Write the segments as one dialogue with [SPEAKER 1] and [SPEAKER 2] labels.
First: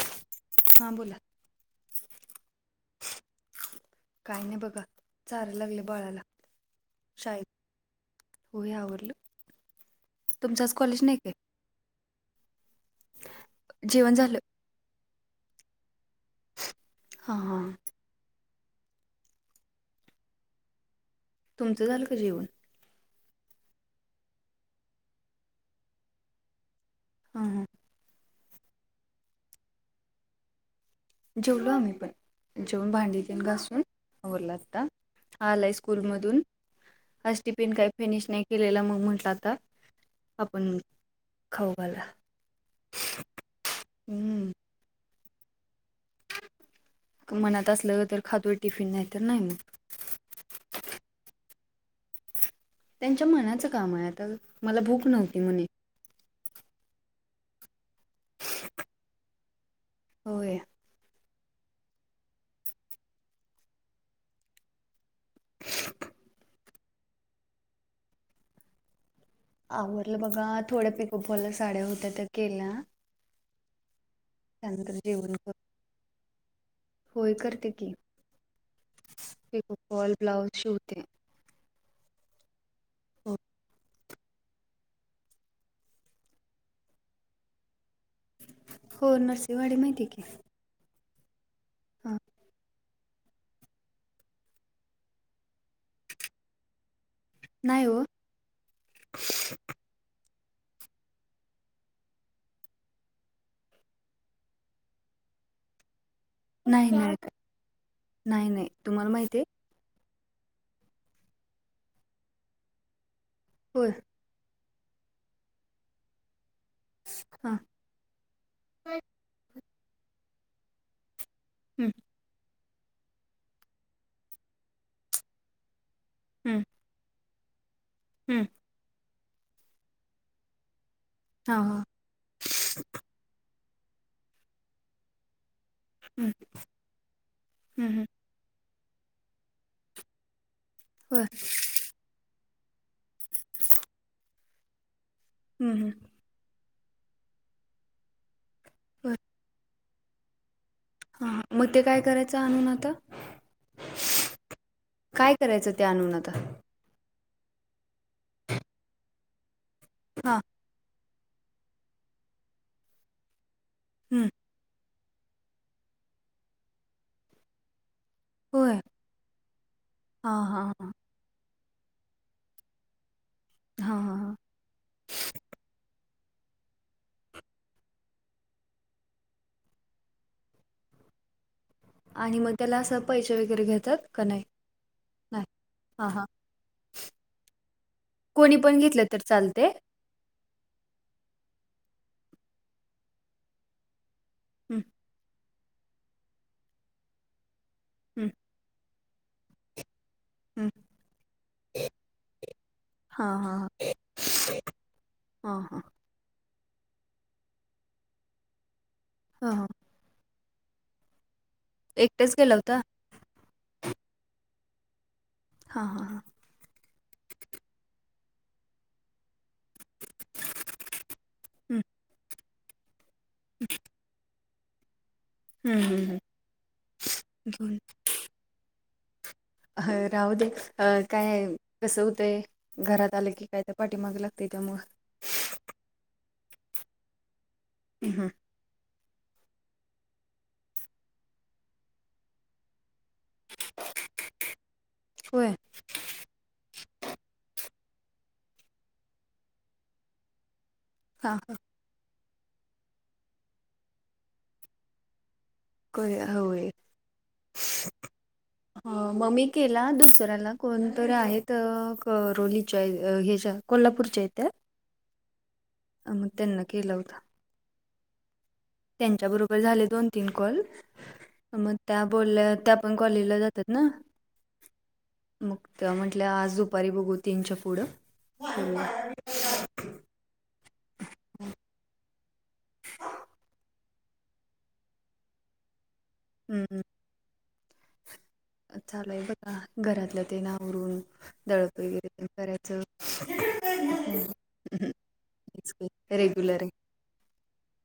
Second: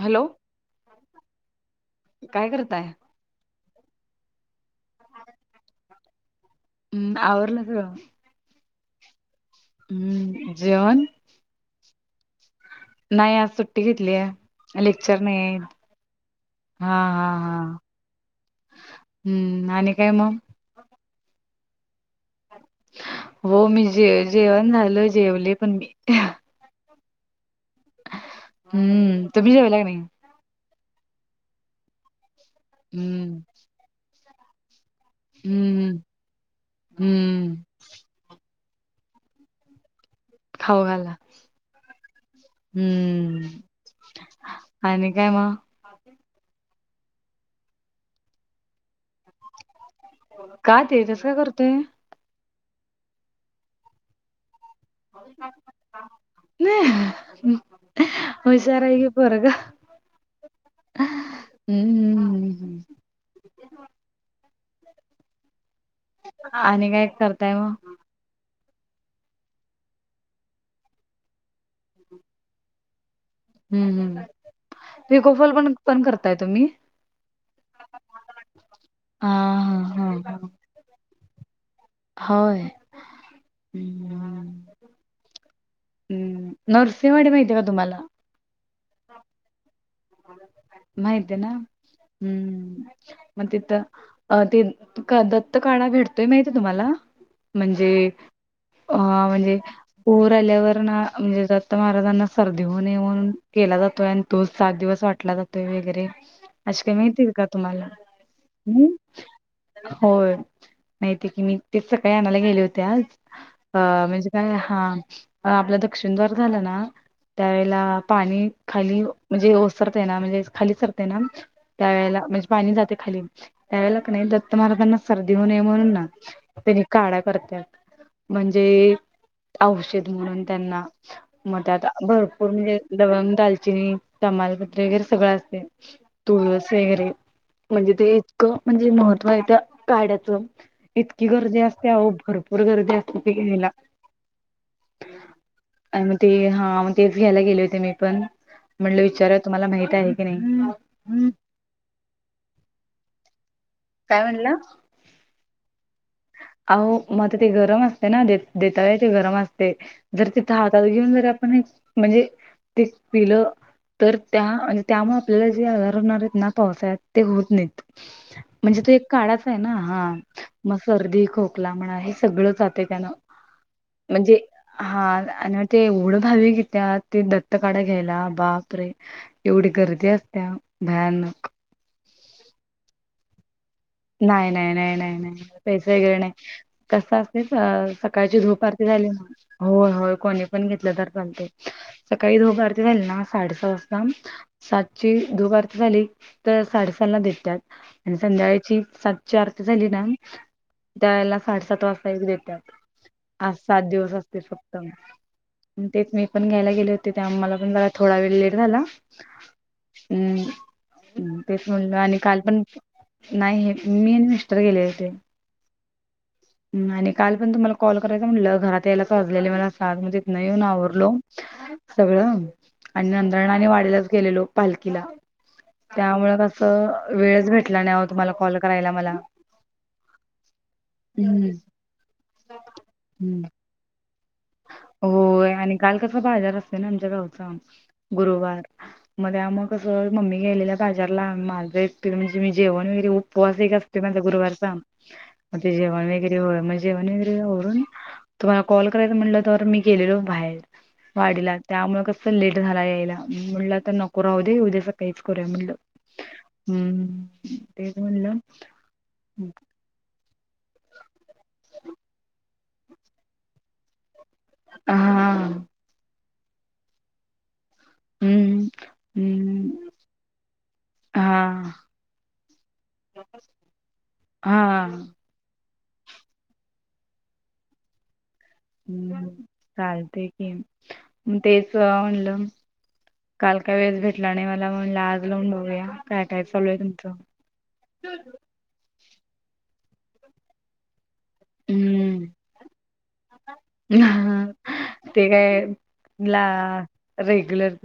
[SPEAKER 1] Hello,
[SPEAKER 2] हां बोला
[SPEAKER 1] काय करताय?
[SPEAKER 2] काय नाही बघा, चाराय लागले बाळाला.
[SPEAKER 1] हम्म, आवरल सगळ?
[SPEAKER 2] होय आवरल.
[SPEAKER 1] हम्म
[SPEAKER 2] तुमच आज
[SPEAKER 1] जेवण
[SPEAKER 2] कॉलेज नई काय?
[SPEAKER 1] नाही आज सुट्टी
[SPEAKER 2] जेवण
[SPEAKER 1] घेतल्या,
[SPEAKER 2] झालं
[SPEAKER 1] लेक्चर नईत. हा हा
[SPEAKER 2] हां हां
[SPEAKER 1] हा, हम्म आणि काय मग?
[SPEAKER 2] तुमचं झालं का जेवण?
[SPEAKER 1] हो मी जे जेवण झाल, जेवले पण मी.
[SPEAKER 2] हा, हां.
[SPEAKER 1] हम्म तुम्ही जेवला का नाही.
[SPEAKER 2] जेवलो आम्ही पण, जेवून भांडी
[SPEAKER 1] हम्म
[SPEAKER 2] तेन घासून आवरला आता. आलाय
[SPEAKER 1] हम्म
[SPEAKER 2] स्कूल मधून, आज
[SPEAKER 1] हम्म
[SPEAKER 2] टिफिन काही फिनिश नाही केलेला, मग म्हटलं आता. आपण
[SPEAKER 1] खाऊ घा ना,
[SPEAKER 2] खाऊ घाला
[SPEAKER 1] हम्म.
[SPEAKER 2] हम्म.
[SPEAKER 1] आणि काय मग?
[SPEAKER 2] मनात असलं, तर खातो टिफिन नाही तर नाही मग.
[SPEAKER 1] का ते तसं का करतोय.
[SPEAKER 2] त्यांच्या मनाचं काम आहे, आता मला भूक नव्हती म्हणे
[SPEAKER 1] नाही, हुशार हाय की पोरग.
[SPEAKER 2] होय.
[SPEAKER 1] हम्म, हम्, ह्. आणि काय करताय मग?
[SPEAKER 2] आवरडलं बघा, थोड्या पिको-फॉलासाड्या होत्या त्या केल्या.
[SPEAKER 1] हम्म, हम,
[SPEAKER 2] त्यानंतर जेवण करून
[SPEAKER 1] पीको-फॉल पण पण करताय तुम्ही?
[SPEAKER 2] होय करते की,
[SPEAKER 1] हा
[SPEAKER 2] फॉल
[SPEAKER 1] हा हा
[SPEAKER 2] लब्लाउज शिवते.
[SPEAKER 1] होय.
[SPEAKER 2] हम्म.
[SPEAKER 1] हम, नरसिंहवाडी माहिती आहे का तुम्हाला?
[SPEAKER 2] हो नरसिंहवाडी माहिती की.
[SPEAKER 1] माहिती ये ना,
[SPEAKER 2] हा
[SPEAKER 1] हम्म. मग तिथं, ते दत्त काढा भेटतोय माहितीये तुम्हाला?
[SPEAKER 2] नाही
[SPEAKER 1] म्हणजे.
[SPEAKER 2] हो
[SPEAKER 1] अ म्हणजे. पुर आल्यावर ना, म्हणजे दत्ता महाराजांना सर्दी होऊ नये म्हणून केला जातोय, आणि तो सात दिवस वाटला जातोय वगैरे. अशे
[SPEAKER 2] नाही
[SPEAKER 1] किनय
[SPEAKER 2] मिळत
[SPEAKER 1] तिरका तुम्हाला
[SPEAKER 2] नाही नाही
[SPEAKER 1] हम.
[SPEAKER 2] तुम्हाला माहिती आहे
[SPEAKER 1] होय माती की मी तेच सकाळी आणायला गेले होते आज अ
[SPEAKER 2] होय
[SPEAKER 1] म्हणजे काय हा आपलं दक्षिणद्वार झाला ना
[SPEAKER 2] हा
[SPEAKER 1] त्यावेेळेला पाणी खाली म्हणजे ओसरते ना म्हणजे खाली सरते ना
[SPEAKER 2] हम्म
[SPEAKER 1] त्यावेेळेला म्हणजे पाणी जातयं खाली, त्यावेळेला कनय दत्त महारांना सर्दी होऊ नये म्हणून ना.
[SPEAKER 2] हम्म
[SPEAKER 1] काढा करत्यात,
[SPEAKER 2] हम्म
[SPEAKER 1] म्हणजे औषध म्हणून त्यांना.
[SPEAKER 2] हा
[SPEAKER 1] मग
[SPEAKER 2] हा
[SPEAKER 1] त्यात भरपूर म्हणजे लवंग, दालचिनी, तमालपत्री वगैरे सगळं असतयं.
[SPEAKER 2] हम्म
[SPEAKER 1] तुळस वगैरे
[SPEAKER 2] हम्म
[SPEAKER 1] म्हणजे
[SPEAKER 2] हम्म
[SPEAKER 1] ते इ म्हणजे महत्त्व आहे तर काड्याच
[SPEAKER 2] होय
[SPEAKER 1] इतकी गर्दी असते भरपूर गर्दी असते कपिकला
[SPEAKER 2] हम्म हम्म
[SPEAKER 1] आणि मग ते हा मग तेच घ्यायला गेले होते मी पण म्हणलं
[SPEAKER 2] होय
[SPEAKER 1] विचारा तुम्हाला माहित आहे की नाही
[SPEAKER 2] हा मग ते काय करायचं आणून आता
[SPEAKER 1] काय म्हणलं
[SPEAKER 2] काय करायचं त्या आणून आता
[SPEAKER 1] अहो मता ते गरम असते ना देता ते गरम असते जर
[SPEAKER 2] हा
[SPEAKER 1] तिथं हातात घेऊन जर पण एक म्हणजे ते पिलं तर
[SPEAKER 2] हम्म
[SPEAKER 1] त्या त्यामुळे आपल्याला जे आजार होणार आहेत ना पावसा्यात ते होत नाहीत
[SPEAKER 2] होय
[SPEAKER 1] म्हणजे तो एक काळाच आहे ना हा
[SPEAKER 2] हा
[SPEAKER 1] मग
[SPEAKER 2] हा
[SPEAKER 1] सर्दी खोकला म्हणा हे सगळ जाते त्यान
[SPEAKER 2] हा हा हा
[SPEAKER 1] म्हणजे. हा आणि मग ते एवढं भावी की त्या ते दत्तकाढा घ्यायला बाप रे एवढी गर्दी असते भयानक
[SPEAKER 2] आणि मग त्याला असं पैसे वगैरे घेतात
[SPEAKER 1] नाही नाही नाही नाही नाही पैसे
[SPEAKER 2] हा
[SPEAKER 1] वग
[SPEAKER 2] हा
[SPEAKER 1] नाही कस असते सकाळची
[SPEAKER 2] कोणी पण
[SPEAKER 1] धुपारती
[SPEAKER 2] घेतलं
[SPEAKER 1] झाली
[SPEAKER 2] तर चालते
[SPEAKER 1] हो होय कोणी पण घेतलं तर चालत सकाळी द बार ते झाले ना साडेस वाजता
[SPEAKER 2] हम्म
[SPEAKER 1] सातची दुपार झाली तर साडेसातला देतात आणि
[SPEAKER 2] हम्म
[SPEAKER 1] संध्याकाची सातची आरती झाली ना
[SPEAKER 2] हम्म
[SPEAKER 1] त्या वळेला साडेसात वाजता एक देतात
[SPEAKER 2] हा हा
[SPEAKER 1] आज सात दिवस असते फक्त
[SPEAKER 2] हा हा हा
[SPEAKER 1] ते मी पण घ्यायला गेले होते ते आम्हाला पण झाला थोडा वेळ लेट झाला
[SPEAKER 2] हा हा
[SPEAKER 1] हम् तेच म्हणल आणि
[SPEAKER 2] एकटेच
[SPEAKER 1] काल
[SPEAKER 2] गेला
[SPEAKER 1] पण
[SPEAKER 2] होता
[SPEAKER 1] नाही हे मी आणि मिस्टर गेले होते
[SPEAKER 2] हा हा हां
[SPEAKER 1] ह आणि काल पण तुम्हाला कॉल करायचा म्हटलं घरात यायलाच असलेले मला साथ मजत नाही येऊन आवरलो
[SPEAKER 2] हं
[SPEAKER 1] सगळं आणि नंदणा आणि वाढला पा
[SPEAKER 2] हं हं हं
[SPEAKER 1] त्यामुळे क वेळ
[SPEAKER 2] घेऊन
[SPEAKER 1] भेटला नाही तुम्हाला कल करायला मला
[SPEAKER 2] अ राहू दे काय
[SPEAKER 1] हम्म
[SPEAKER 2] कसं होतंय घरात आलं
[SPEAKER 1] हम्म
[SPEAKER 2] की काय तर पाठीमाग लागते ते
[SPEAKER 1] होय आणि काल कसा बाजार असत ना आमच्या गावचा
[SPEAKER 2] हं हं
[SPEAKER 1] गुरुवार मध्ये मग कसं मम्मी गेलेल्या बाजारला माझ म्हणजे मी जेवण वगैेप उवास असत म्हला गुरुवारचा
[SPEAKER 2] होय
[SPEAKER 1] जेवण वगर जे वगर तु कल म्हटलं तर मी गेलेलो बाहेर
[SPEAKER 2] हां
[SPEAKER 1] वाडीला त्यामुळे कसं लेट झाला यायला म्हटलं आता नको राहू दे उद्याचं काहीच करूया म्हटलं
[SPEAKER 2] होय
[SPEAKER 1] हम्म तेच म्हणलं
[SPEAKER 2] मम्मी केले ला दुसऱ्याला कोणतरी आहेत कररोलीच्या ह्याच्या कोल्हापूरच्या येत्या
[SPEAKER 1] हा
[SPEAKER 2] मग त्यांना केला होता
[SPEAKER 1] हम्म
[SPEAKER 2] त्यांच्या बरोबर झाले
[SPEAKER 1] हम्म
[SPEAKER 2] दोन तीन कॉल
[SPEAKER 1] हा
[SPEAKER 2] मग त्या बोलल्या त्या पण कॉलेजला जातात ना
[SPEAKER 1] हा
[SPEAKER 2] मग म्हटलं आज दुपारी बघू तीनच्या पुढं
[SPEAKER 1] हम् चालते की मग तेच म्हणलं काल काय वेळेस भेटला नाही मला म लाज लावून बघूया काय काय चालू आहे
[SPEAKER 2] हं
[SPEAKER 1] तुमचं
[SPEAKER 2] चालय बघा घरातल्या ते नावरून दळप
[SPEAKER 1] हम्म.
[SPEAKER 2] वगैरे करायचं क्रिकट
[SPEAKER 1] ते काय ला
[SPEAKER 2] आहे
[SPEAKER 1] रेग्युलर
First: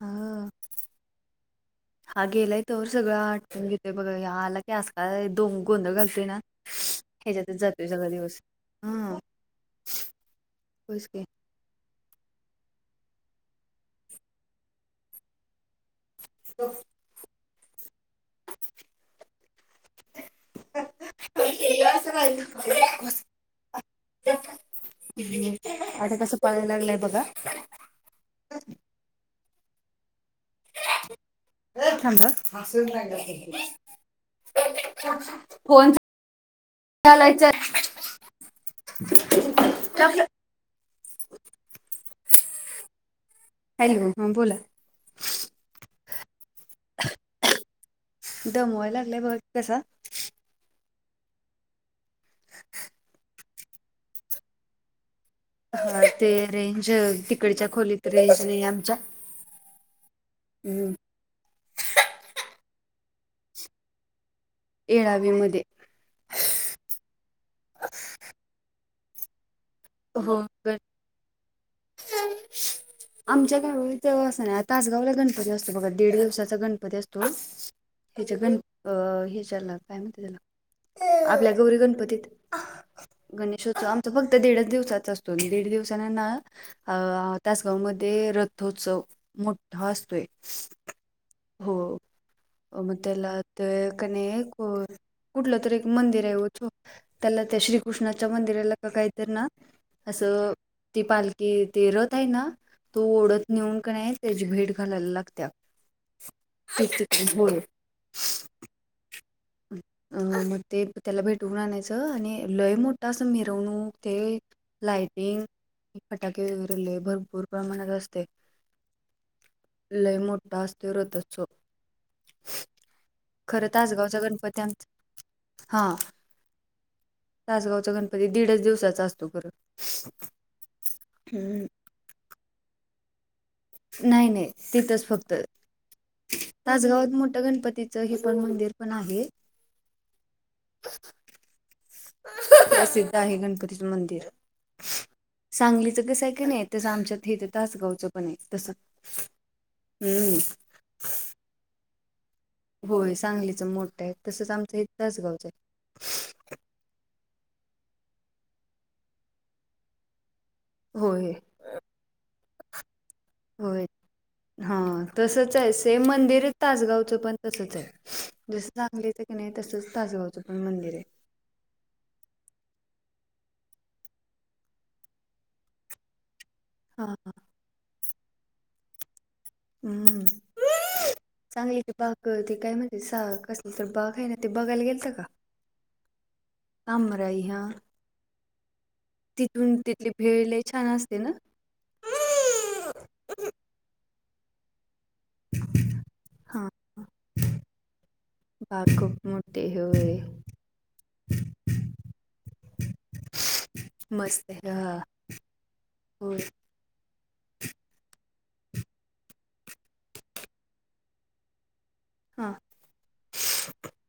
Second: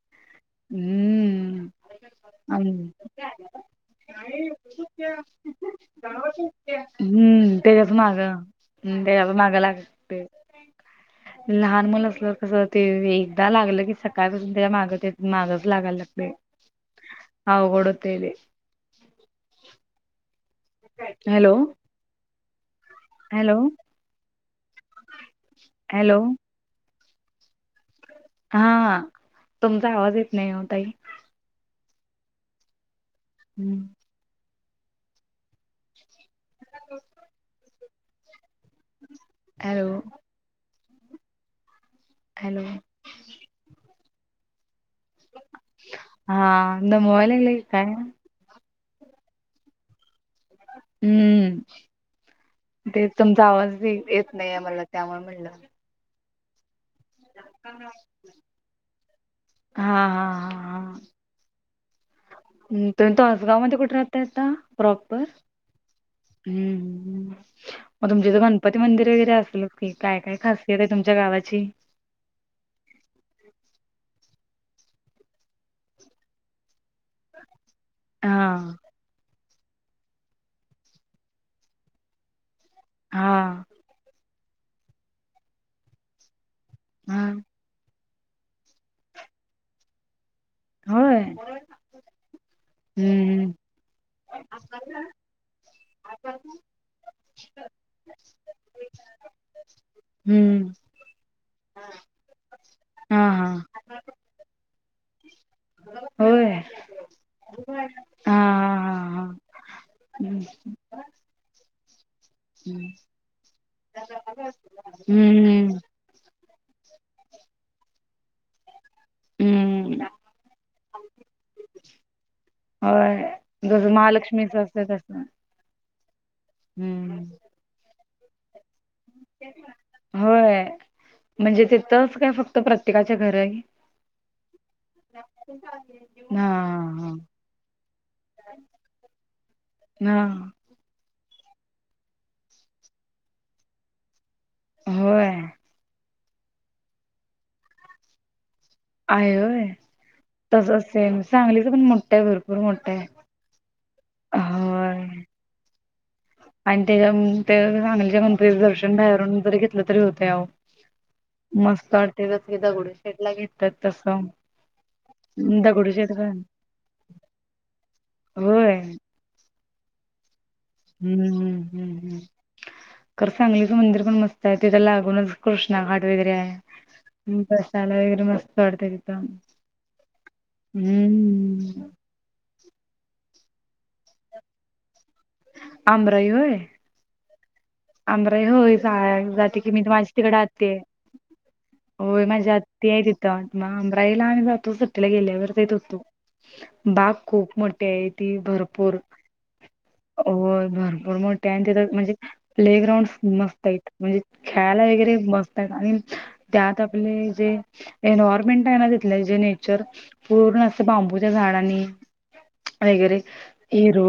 [SPEAKER 2] हा
[SPEAKER 1] हम्म
[SPEAKER 2] हा गेलाय तर
[SPEAKER 1] आणि-
[SPEAKER 2] सगळं आटकून घेतय बघ आला की आज का दोन गोंध घालतय ना
[SPEAKER 1] हम्म
[SPEAKER 2] ह्याच्यातच जातोय
[SPEAKER 1] त्याच्याच
[SPEAKER 2] सगळा
[SPEAKER 1] मागं
[SPEAKER 2] दिवस
[SPEAKER 1] हम् त्याच्या प मागं लागते
[SPEAKER 2] बसके
[SPEAKER 1] लहान मुल असलं कस ते एकदा लागलं की सकाळपासून त्याच्या मागत य मागच लागायला लागते
[SPEAKER 2] हो
[SPEAKER 1] हा ोडतली हॅलो
[SPEAKER 2] का
[SPEAKER 1] हॅलो
[SPEAKER 2] ह् आता
[SPEAKER 1] हॅलो
[SPEAKER 2] कस पाळायला लागलंय बघा
[SPEAKER 1] हा तुमचा आवाज येत नाही होताई हम्म.
[SPEAKER 2] फन लायच
[SPEAKER 1] हॅलो हॅलो
[SPEAKER 2] हॅलो हा बोला
[SPEAKER 1] हा न मोबाईल ल काय
[SPEAKER 2] दमवायला लागलंय बघ कसा
[SPEAKER 1] हम्म ते तुमचा आवाज येत नाही आहे मला त्यामुळे म्हणलं
[SPEAKER 2] ह ते रेंज तिकडच्या खोलीत रेंज नाही आमच्या
[SPEAKER 1] हा हा हा हा
[SPEAKER 2] ह
[SPEAKER 1] तु तो आसगाव मध्ये कुठे राहताय आता प्रॉपर
[SPEAKER 2] येळावीमध्ये
[SPEAKER 1] मग तुमच तर गणपती मंदिर वगैरे असल क काय काय खासियत आहे तुमच्या गावाची
[SPEAKER 2] हा आमच्या गाव ते असत ना तासगावला गणपती असतो बघा दीड दिवसाचा गणपती असतो
[SPEAKER 1] [inaudible]
[SPEAKER 2] ह्याच्या गण अ ह्याच्याला काय म्हहि त्याला आपल्या गौरी गणपतीत
[SPEAKER 1] हा
[SPEAKER 2] गणेशोत्सव आमचा फक्त दीडच दिवसाचा असतो आणि दीड दिवसाना ना
[SPEAKER 1] हा
[SPEAKER 2] अ तासगाव मध्ये रथोत्सव मोठा असतोय
[SPEAKER 1] होय
[SPEAKER 2] हो मग त्याला
[SPEAKER 1] हम्म
[SPEAKER 2] ते कने कुठलं तरी एक मंदिर आहेव त त्याला त्या श्रीकृष्णाच्या मंदिराला का काहीत ना असं
[SPEAKER 1] हम्म
[SPEAKER 2] ती पालखी ते रत आहे ना तू
[SPEAKER 1] हा
[SPEAKER 2] ओढत
[SPEAKER 1] हा
[SPEAKER 2] नि त्याची भेट घालायला लागत
[SPEAKER 1] होय हा हा हा हा
[SPEAKER 2] हम अ मग ते त्याला भेटवून आणायचं आणि लय
[SPEAKER 1] हम्म
[SPEAKER 2] मोठा अस मिरवणूक ते लाइटिंग
[SPEAKER 1] हम्म
[SPEAKER 2] फटाके वगैरेले भरपूर प्रमाणात असते
[SPEAKER 1] हम्म
[SPEAKER 2] ला मोोठा स्थिरतचो
[SPEAKER 1] होय जस
[SPEAKER 2] तासगावचा
[SPEAKER 1] महालक्ष्मीच
[SPEAKER 2] गणपती
[SPEAKER 1] असत
[SPEAKER 2] आमचा
[SPEAKER 1] तस
[SPEAKER 2] हा
[SPEAKER 1] हम्म
[SPEAKER 2] तासगावचा गणपती दीडच दिवसाचा असतो खरं हम्
[SPEAKER 1] तरच काय फक्त प्रत्येकाच्या घर आहे
[SPEAKER 2] नाही नाही तथच फक्त
[SPEAKER 1] हा
[SPEAKER 2] तासगावात
[SPEAKER 1] हा
[SPEAKER 2] मोठं गणपतीच हे पण मंदिर पण आहे
[SPEAKER 1] ह
[SPEAKER 2] प्रसिद्ध आहे गणपतीचं मंदिर
[SPEAKER 1] होय
[SPEAKER 2] सांगलीचं कसं आहे का नाही तसं आमच्यातथ तासगावचं पण आहे तसं
[SPEAKER 1] आहे होय
[SPEAKER 2] हम्म
[SPEAKER 1] तसे सांगलीच पण मोठा आहे भर
[SPEAKER 2] होय सांगलीचं मोठं आहे तसंच आमचं हे
[SPEAKER 1] होय
[SPEAKER 2] तचगावचं आहे
[SPEAKER 1] आणि त्याच्या चांगल्याच्या गणपतीच दर्शन बाहेरून जरी घेतलं तरी होत अह
[SPEAKER 2] होय
[SPEAKER 1] मस्त आरतेेलच क दगडे त्या
[SPEAKER 2] होय
[SPEAKER 1] तसं
[SPEAKER 2] हा तसच आहे सेम
[SPEAKER 1] दगडूशेठ पण
[SPEAKER 2] मंदिरच तासगावचं पण तसच आहे जस
[SPEAKER 1] होय
[SPEAKER 2] चांगलं आणि नाही तसच तासगावचं पण मंदिर आहे
[SPEAKER 1] हम्म हम्म हम्म हम्म कर सांगलीचं मंदिर पण मस्त आहे तिथ लागूनच कृष्णा घाट वगैरे
[SPEAKER 2] हा
[SPEAKER 1] आहे बसाला वगैरे मस्त वाडत तिथं
[SPEAKER 2] हम्म चांगली
[SPEAKER 1] हम्म
[SPEAKER 2] य बाग ते काय म्हण सा कसली तर बाघ आहे ना ते बघायला गेल तर का
[SPEAKER 1] आंमराई होय
[SPEAKER 2] कम राही हां
[SPEAKER 1] आंमराई होय जाते की मी माझ्या
[SPEAKER 2] तिथली
[SPEAKER 1] तिकडे
[SPEAKER 2] भेळ लय
[SPEAKER 1] आते
[SPEAKER 2] छान असते ना
[SPEAKER 1] होय माझ्या आत्ती आहे तिथं मग अंमराईला आणि जातो सुटीला गेल्या होत
[SPEAKER 2] हा
[SPEAKER 1] बाग खूप मोठी आहे ती भरपूर
[SPEAKER 2] खूप मोठे होय
[SPEAKER 1] हो भरपूर मोठे आणि तिथं म्हणजे प्ले ग्राउंड मस्त आहेत म्हणजे
[SPEAKER 2] मस्त
[SPEAKER 1] खेळायला
[SPEAKER 2] हा
[SPEAKER 1] वगैरे मस्त आहेत आणि
[SPEAKER 2] होय
[SPEAKER 1] त्यात आपले जे एन्वयरमेंट आहे ना तिथले जे नेचर पुरून असं बांबूच्या झाडांनी
[SPEAKER 2] हां
[SPEAKER 1] वगैरे हिर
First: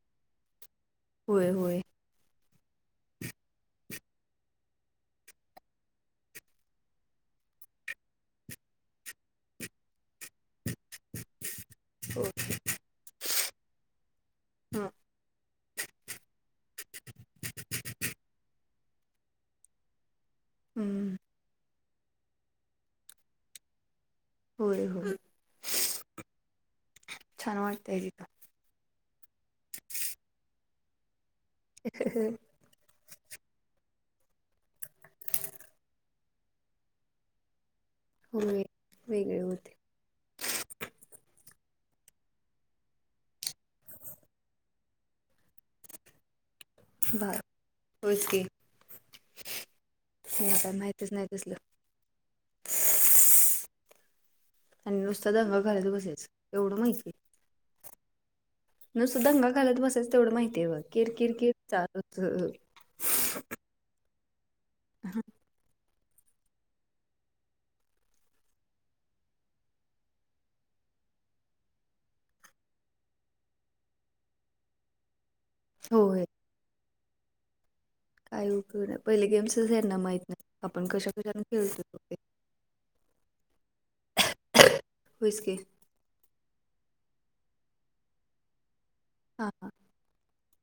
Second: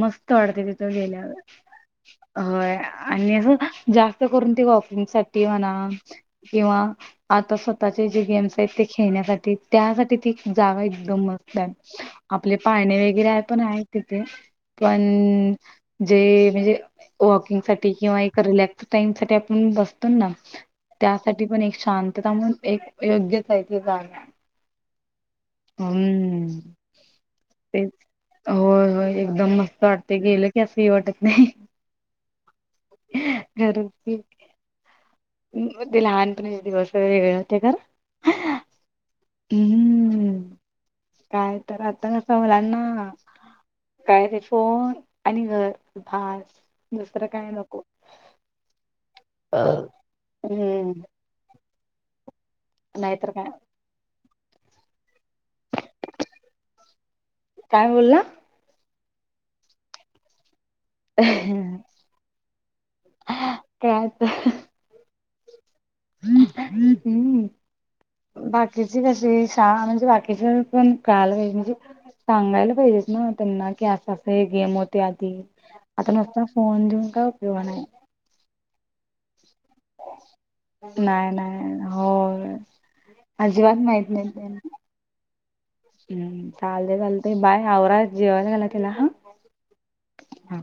[SPEAKER 1] मस्त वाढते तिथं
[SPEAKER 2] होय
[SPEAKER 1] गेल्यावर
[SPEAKER 2] होय
[SPEAKER 1] होय आणि असं जास्त करून ती वॉकिंग साठी म्हणा किंवा आता स्वतःचे जे गेम्स आहेत ते खेळण्यासाठी त्यासाठी ती जागा एकदम मस्त आहे
[SPEAKER 2] हो
[SPEAKER 1] आपले पाळणे वगैरे पण आहे तिथे
[SPEAKER 2] हा
[SPEAKER 1] पण जे म्हणजे ओके ब
[SPEAKER 2] हम्म
[SPEAKER 1] त्या पण एक शांतता म्हण एक योग्य आहे तेे जाण
[SPEAKER 2] होय होय
[SPEAKER 1] हम्
[SPEAKER 2] छान
[SPEAKER 1] ते
[SPEAKER 2] वाटतंय
[SPEAKER 1] होय हो एकदम मस्त वाटते गेलं की असंही वाटत नाही
[SPEAKER 2] ह ह
[SPEAKER 1] कररची ग ते लहानपणाचे दिवस वगैरेगळे होते ख
[SPEAKER 2] हो आहे
[SPEAKER 1] हम्म काय तर आता कस मलांना काय ते फोन आणि घर भास दुसरं काय नको
[SPEAKER 2] होच की नाही आता
[SPEAKER 1] हम्म
[SPEAKER 2] माहितच नाही तसल
[SPEAKER 1] न नाहीयतरक
[SPEAKER 2] आणि नुसता दंग घरात बसेयच एवढं माहिती आहे
[SPEAKER 1] काय बोल ना
[SPEAKER 2] नुस दंगा घालत बसायच तेवढं माहितीय व किर किर किर चालू
[SPEAKER 1] काय तर
[SPEAKER 2] हा
[SPEAKER 1] हम्म हम् हम् बाकीची कशी श म्हणजे बाकीच पण कळाला पाहिजे. म्हणजे सांगायला पाहिजेत. ना त्यांना की असं असं हे गेम होते आधी आता
[SPEAKER 2] होय
[SPEAKER 1] नुसता फोन देऊन काय उपयोग हाय
[SPEAKER 2] काय उप नाही पहिले गेम्सच आहे ना माहित नाही. आपण कशा
[SPEAKER 1] नाही
[SPEAKER 2] कशाने
[SPEAKER 1] नाही
[SPEAKER 2] खेळतो
[SPEAKER 1] होय अजिबात माहत नाही त्यां
[SPEAKER 2] होयच की
[SPEAKER 1] हम्म चालते चालते बाय आवरा जेवायला गेला तिला हा
[SPEAKER 2] हां हां
[SPEAKER 1] हा.